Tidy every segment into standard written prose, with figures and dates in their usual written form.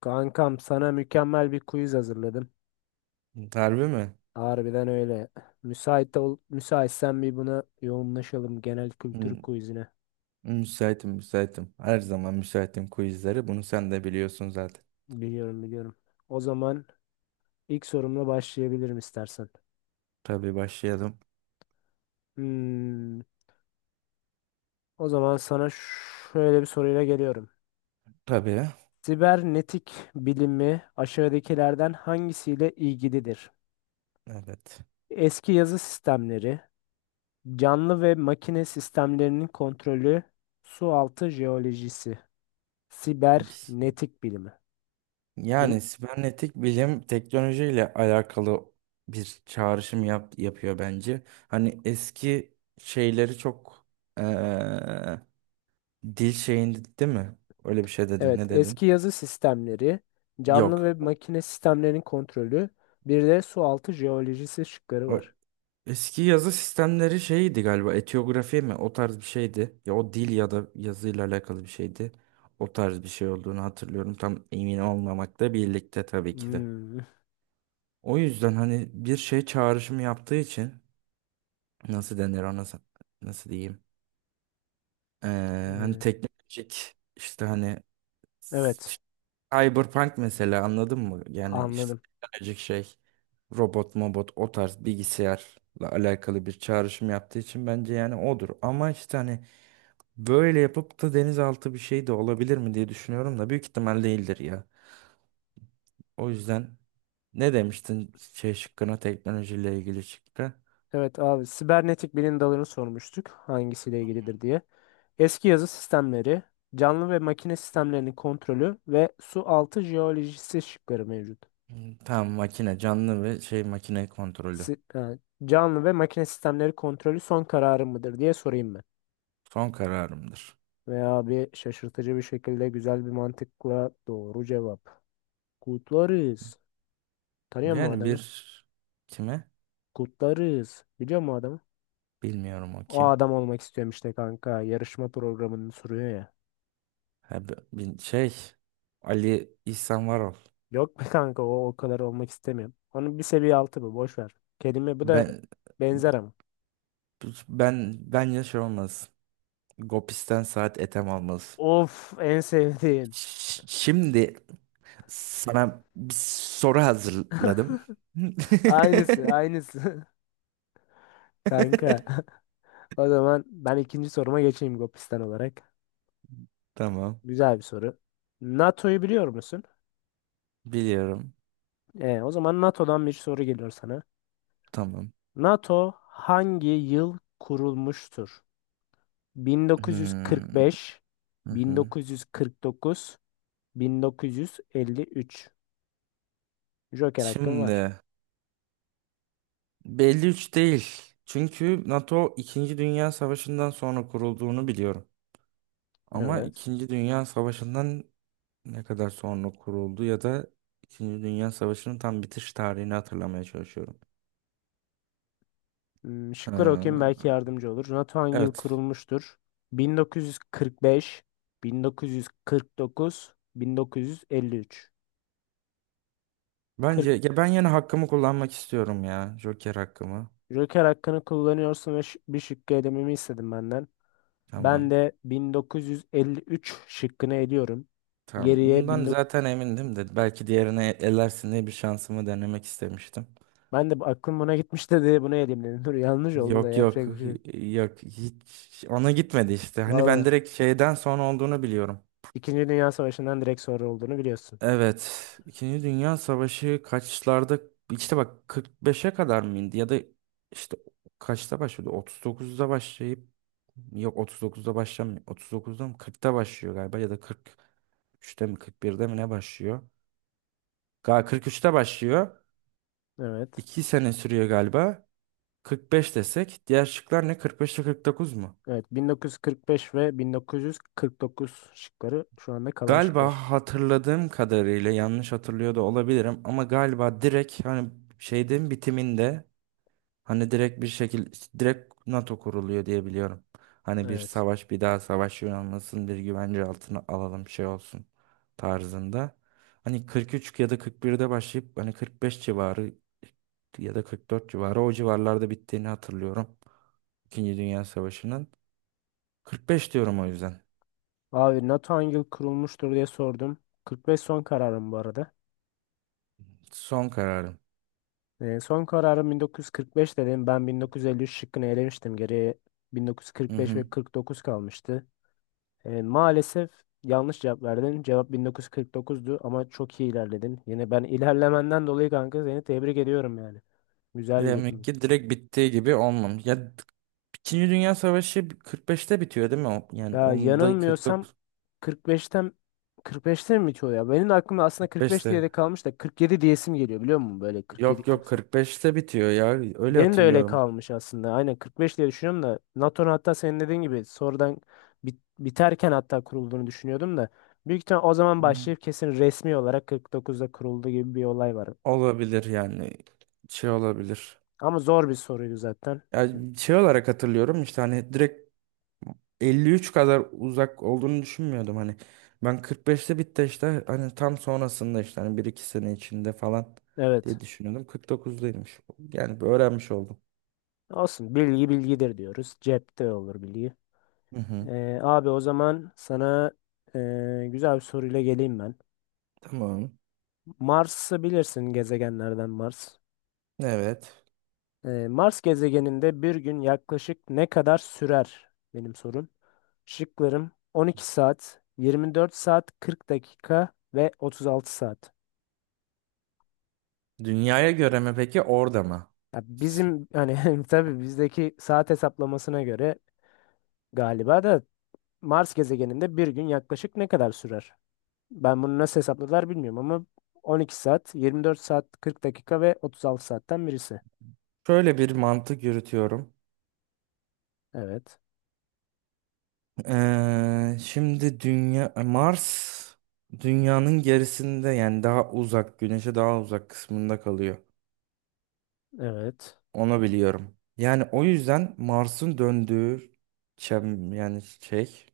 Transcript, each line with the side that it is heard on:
left: Kankam sana mükemmel bir quiz hazırladım.
right: Harbi mi?
left: Harbiden öyle. Müsait ol, müsaitsen bir buna yoğunlaşalım genel kültür
right: Hmm,
left: quizine.
right: Müsaitim, müsaitim. Her zaman müsaitim quizlere. Bunu sen de biliyorsun zaten.
left: Biliyorum biliyorum. O zaman ilk sorumla başlayabilirim istersen.
right: Tabii başlayalım.
left: Hmm, o zaman sana şöyle bir soruyla geliyorum.
right: Tabii.
left: Sibernetik bilimi aşağıdakilerden hangisiyle ilgilidir?
right: Evet.
left: Eski yazı sistemleri, canlı ve makine sistemlerinin kontrolü, su altı jeolojisi. Sibernetik bilimi. Duy-
right: Yani sibernetik bilim teknolojiyle alakalı bir çağrışım yapıyor bence. Hani eski şeyleri çok eee, dil şeyinde değil mi? Öyle bir şey dedin.
left: Evet,
right: Ne dedin?
left: eski yazı sistemleri, canlı
right: Yok.
left: ve makine sistemlerinin kontrolü, bir de su altı jeolojisi şıkları
right: O-
left: var.
right: Eski yazı sistemleri şeydi galiba, etiyografi mi, o tarz bir şeydi. Ya o dil ya da yazıyla alakalı bir şeydi. O tarz bir şey olduğunu hatırlıyorum. Tam emin olmamakla birlikte tabii ki de.
left: Hmm,
right: O yüzden hani bir şey çağrışımı yaptığı için nasıl denir ona nasıl diyeyim? Ee, Hani
left: evet,
right: teknolojik işte hani
left: evet,
right: Cyberpunk mesela, anladın mı? Yani işte
left: anladım.
right: teknolojik şey, robot mobot, o tarz bilgisayarla alakalı bir çağrışım yaptığı için bence yani odur. Ama işte hani böyle yapıp da denizaltı bir şey de olabilir mi diye düşünüyorum da büyük ihtimal değildir ya. O yüzden ne demiştin şey şıkkına, teknolojiyle ilgili şıkkı?
left: Evet abi, sibernetik bilim dalını sormuştuk hangisiyle ilgilidir diye. Eski yazı sistemleri, canlı ve makine sistemlerinin kontrolü ve su altı jeolojisi şıkları mevcut.
right: Hmm, tamam, makine canlı ve şey makine kontrolü.
left: Si- e, canlı ve makine sistemleri kontrolü son kararı mıdır diye sorayım.
right: Son kararımdır.
left: Veya bir şaşırtıcı bir şekilde güzel bir mantıkla doğru cevap. Kutlarız. Tanıyor mu
right: Yani
left: adamı?
right: bir, kime?
left: Kutlarız. Biliyor mu adamı?
right: Bilmiyorum, o
left: O
right: kim.
left: adam olmak istiyorum işte kanka. Yarışma programını sürüyor ya.
right: Ha, şey, Ali İhsan Varol.
left: Yok be kanka o, o kadar olmak istemiyorum. Onun bir seviye altı bu. Boş ver. Kelime bu da
right: Ben
left: benzer ama.
right: ben bence şey olmaz. Gopis'ten saat etem almaz.
left: Of en sevdiğim.
right: Şimdi sana bir soru hazırladım.
left: Aynısı aynısı. Kanka o zaman ben ikinci soruma geçeyim Gopistan olarak.
right: Tamam.
left: Güzel bir soru. NATO'yu biliyor musun?
right: Biliyorum.
left: O zaman NATO'dan bir soru geliyor sana.
right: Tamam.
left: NATO hangi yıl kurulmuştur?
right: Hmm,
left: 1945,
right: hı hı.
left: 1949, 1953. Joker hakkın var.
right: Şimdi belli üç değil. Çünkü NATO İkinci Dünya Savaşı'ndan sonra kurulduğunu biliyorum. Ama
left: Evet.
right: İkinci Dünya Savaşı'ndan ne kadar sonra kuruldu ya da İkinci Dünya Savaşı'nın tam bitiş tarihini hatırlamaya çalışıyorum.
left: Hmm,
right: Ha,
left: şıkları okuyayım belki yardımcı olur. NATO hangi yıl
right: evet.
left: kurulmuştur? 1945, 1949, 1953. 40.
right: Bence ya, ben yine hakkımı kullanmak istiyorum ya. Joker hakkımı.
left: Joker hakkını kullanıyorsun ve bir şıkkı elememi istedim benden. Ben
right: Tamam.
left: de 1953 şıkkını eliyorum.
right: Tamam.
left: Geriye
right: Bundan
left: 19...
right: zaten emindim de belki diğerine elersin diye bir şansımı denemek istemiştim.
left: Ben de aklım buna gitmişti diye bunu eleyim dedim. Dur yanlış oldu da
right: Yok, yok,
left: yapacak bir şey yok.
right: yok, hiç ona gitmedi işte. Hani ben
left: Vallahi.
right: direkt şeyden sonra olduğunu biliyorum.
left: İkinci Dünya Savaşı'ndan direkt sonra olduğunu biliyorsun.
right: Evet. İkinci Dünya Savaşı kaçlarda, işte bak 45'e kadar mı indi ya da işte kaçta başladı? 39'da başlayıp, yok, 39'da başlamıyor. 39'da mı 40'ta başlıyor galiba, ya da 43'te mi 41'de mi ne başlıyor? Galiba 43'te başlıyor.
left: Evet.
right: 2 sene sürüyor galiba. 45 desek, diğer şıklar ne, 45 ile 49 mu?
left: Evet 1945 ve 1949 şıkları şu anda kalan
right: Galiba
left: şıklar.
right: hatırladığım kadarıyla, yanlış hatırlıyor da olabilirim ama galiba direkt hani şeyden bitiminde, hani direkt bir şekilde direkt NATO kuruluyor diye biliyorum. Hani bir
left: Evet.
right: savaş, bir daha savaş yaşanmasın, bir güvence altına alalım şey olsun tarzında. Hani 43 ya da 41'de başlayıp hani 45 civarı ya da 44 civarı, o civarlarda bittiğini hatırlıyorum. İkinci Dünya Savaşı'nın. 45 diyorum o yüzden.
left: Abi NATO hangi yıl kurulmuştur diye sordum. 45 son kararım bu arada.
right: Son kararım.
left: Son kararım 1945 dedim. Ben 1953 şıkkını elemiştim. Geriye
right: Hı
left: 1945
right: hı.
left: ve 49 kalmıştı. Maalesef yanlış cevap verdin. Cevap 1949'du ama çok iyi ilerledin. Yine ben ilerlemenden dolayı kanka seni tebrik ediyorum yani. Güzel
right: Demek
left: dedin.
right: ki direkt bittiği gibi olmamış. Ya İkinci Dünya Savaşı 45'te bitiyor değil mi? O? Yani
left: Ya
right: onda
left: yanılmıyorsam
right: 49,
left: 45'ten 45'te mi bitiyor ya? Benim de aklımda aslında 45 diye de
right: 45'te,
left: kalmış da 47 diyesim geliyor biliyor musun? Böyle 47
right: yok, yok,
left: 48.
right: 45'te bitiyor ya. Öyle
left: Benim de öyle
right: hatırlıyorum.
left: kalmış aslında. Aynen 45 diye düşünüyorum da NATO'nun hatta senin dediğin gibi sonradan biterken hatta kurulduğunu düşünüyordum da büyük ihtimal o zaman
right: Hı hı.
left: başlayıp kesin resmi olarak 49'da kuruldu gibi bir olay var.
right: Olabilir yani. Şey olabilir.
left: Ama zor bir soruydu zaten.
right: Yani şey olarak hatırlıyorum, işte hani direkt 53 kadar uzak olduğunu düşünmüyordum hani. Ben 45'te bitti, işte hani tam sonrasında, işte hani bir iki sene içinde falan
left: Evet.
right: diye düşünüyordum. 49'daymış. Yani bir öğrenmiş oldum.
left: Olsun. Bilgi bilgidir diyoruz. Cepte olur bilgi.
right: Hı hı.
left: Abi o zaman sana güzel bir soruyla geleyim ben.
right: Tamam.
left: Mars'ı bilirsin gezegenlerden Mars.
right: Evet.
left: Mars gezegeninde bir gün yaklaşık ne kadar sürer? Benim sorum. Şıklarım 12 saat, 24 saat, 40 dakika ve 36 saat.
right: Dünyaya göre mi peki, orada mı?
left: Ya bizim hani tabii bizdeki saat hesaplamasına göre galiba da Mars gezegeninde bir gün yaklaşık ne kadar sürer? Ben bunu nasıl hesapladılar bilmiyorum ama 12 saat, 24 saat, 40 dakika ve 36 saatten birisi.
right: Şöyle bir mantık yürütüyorum.
left: Evet,
right: Şimdi dünya, Mars dünyanın gerisinde, yani daha uzak, güneşe daha uzak kısmında kalıyor.
left: evet,
right: Onu biliyorum. Yani o yüzden Mars'ın döndüğü yani şey,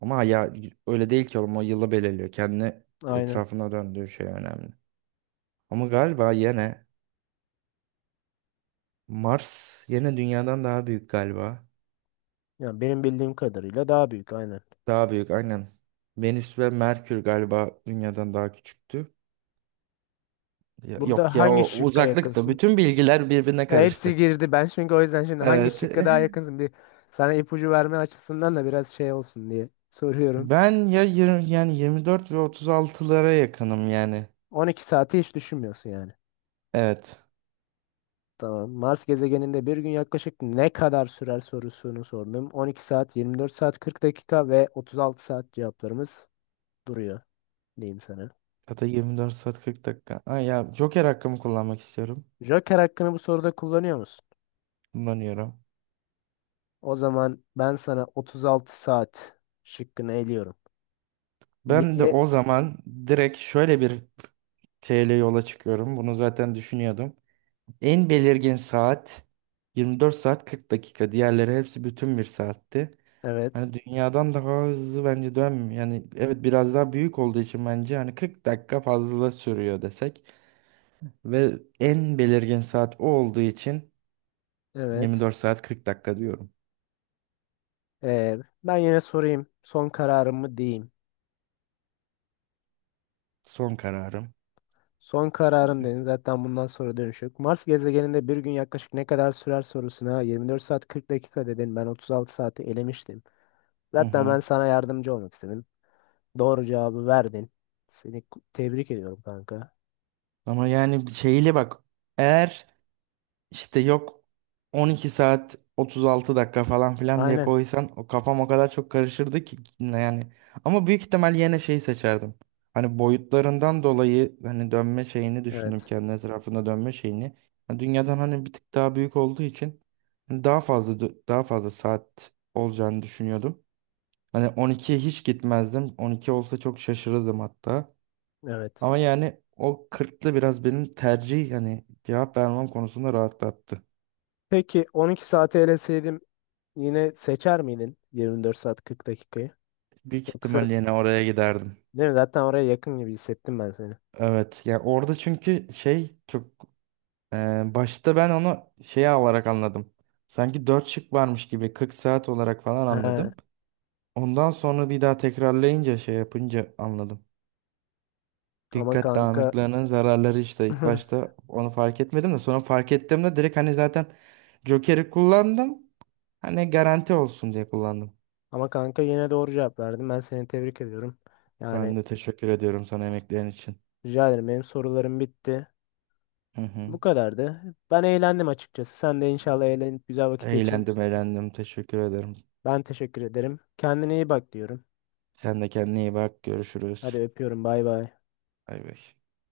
right: ama ya öyle değil ki oğlum, o yılı belirliyor. Kendi
left: aynen.
right: etrafına döndüğü şey önemli. Ama galiba yine Mars yine dünyadan daha büyük galiba.
left: Yani benim bildiğim kadarıyla daha büyük, aynen.
right: Daha büyük aynen. Venüs ve Merkür galiba dünyadan daha küçüktü. Yok
left: Burada
right: ya,
left: hangi
right: o
left: şıkka
right: uzaklıktı.
left: yakınsın?
right: Bütün bilgiler birbirine
left: Hepsi
right: karıştı.
left: girdi. Ben çünkü o yüzden şimdi hangi
right: Evet.
left: şıkka daha yakınsın? Bir sana ipucu verme açısından da biraz şey olsun diye soruyorum.
right: Ben ya 20, yani 24 ve 36'lara yakınım yani.
left: 12 saati hiç düşünmüyorsun yani.
right: Evet.
left: Tamam. Mars gezegeninde bir gün yaklaşık ne kadar sürer sorusunu sordum. 12 saat, 24 saat, 40 dakika ve 36 saat cevaplarımız duruyor diyeyim sana.
right: Ya da 24 saat 40 dakika. Ay ya, Joker hakkımı kullanmak istiyorum.
left: Joker hakkını bu soruda kullanıyor musun?
right: Kullanıyorum.
left: O zaman ben sana 36 saat şıkkını eliyorum.
right: Ben de
left: Yeni,
right: o zaman direkt şöyle bir şeyle yola çıkıyorum. Bunu zaten düşünüyordum. En belirgin saat 24 saat 40 dakika. Diğerleri hepsi bütün bir saatti.
left: evet,
right: Hani dünyadan daha hızlı bence dönmüyor. Yani evet, biraz daha büyük olduğu için bence hani 40 dakika fazla sürüyor desek ve en belirgin saat o olduğu için
left: evet.
right: 24 saat 40 dakika diyorum.
left: Ee, ben yine sorayım. Son kararımı diyeyim.
right: Son kararım.
left: Son kararım dedin. Zaten bundan sonra dönüş yok. Mars gezegeninde bir gün yaklaşık ne kadar sürer sorusuna 24 saat 40 dakika dedin. Ben 36 saati elemiştim.
right: Hı
left: Zaten ben
right: hı.
left: sana yardımcı olmak istedim. Doğru cevabı verdin. Seni tebrik ediyorum kanka.
right: Ama yani şeyle bak, eğer İşte yok 12 saat 36 dakika falan filan diye
left: Aynen.
right: koysan, o kafam o kadar çok karışırdı ki yani. Ama büyük ihtimal yine şeyi seçerdim. Hani boyutlarından dolayı hani dönme şeyini düşündüm,
left: Evet.
right: kendi etrafında dönme şeyini. Yani dünyadan hani bir tık daha büyük olduğu için hani daha fazla saat olacağını düşünüyordum. Hani 12'ye hiç gitmezdim. 12 olsa çok şaşırırdım hatta.
left: Evet.
right: Ama yani o 40'lı biraz benim tercih yani cevap vermem konusunda rahatlattı.
left: Peki 12 saate eleseydim yine seçer miydin 24 saat 40 dakikayı?
right: Büyük
left: Yoksa
right: ihtimal yine oraya giderdim.
left: değil mi? Zaten oraya yakın gibi hissettim ben seni.
right: Evet ya, orada çünkü şey çok e, başta ben onu şeye alarak anladım. Sanki 4 şık varmış gibi 40 saat olarak falan
left: He,
right: anladım. Ondan sonra bir daha tekrarlayınca, şey yapınca anladım.
left: ama
right: Dikkat
left: kanka
right: dağınıklığının zararları işte, ilk başta onu fark etmedim de sonra fark ettiğimde direkt hani zaten Joker'i kullandım. Hani garanti olsun diye kullandım.
left: ama kanka yine doğru cevap verdin. Ben seni tebrik ediyorum. Yani
right: Ben de teşekkür ediyorum sana emeklerin için.
left: rica ederim benim sorularım bitti.
right: Hı hı.
left: Bu kadardı. Ben eğlendim açıkçası. Sen de inşallah eğlenip güzel vakit
right: Eğlendim,
left: geçirmişsin.
right: eğlendim, teşekkür ederim.
left: Ben teşekkür ederim. Kendine iyi bak diyorum.
right: Sen de kendine iyi bak.
left: Hadi
right: Görüşürüz.
left: öpüyorum. Bay bay.
right: Bay bay.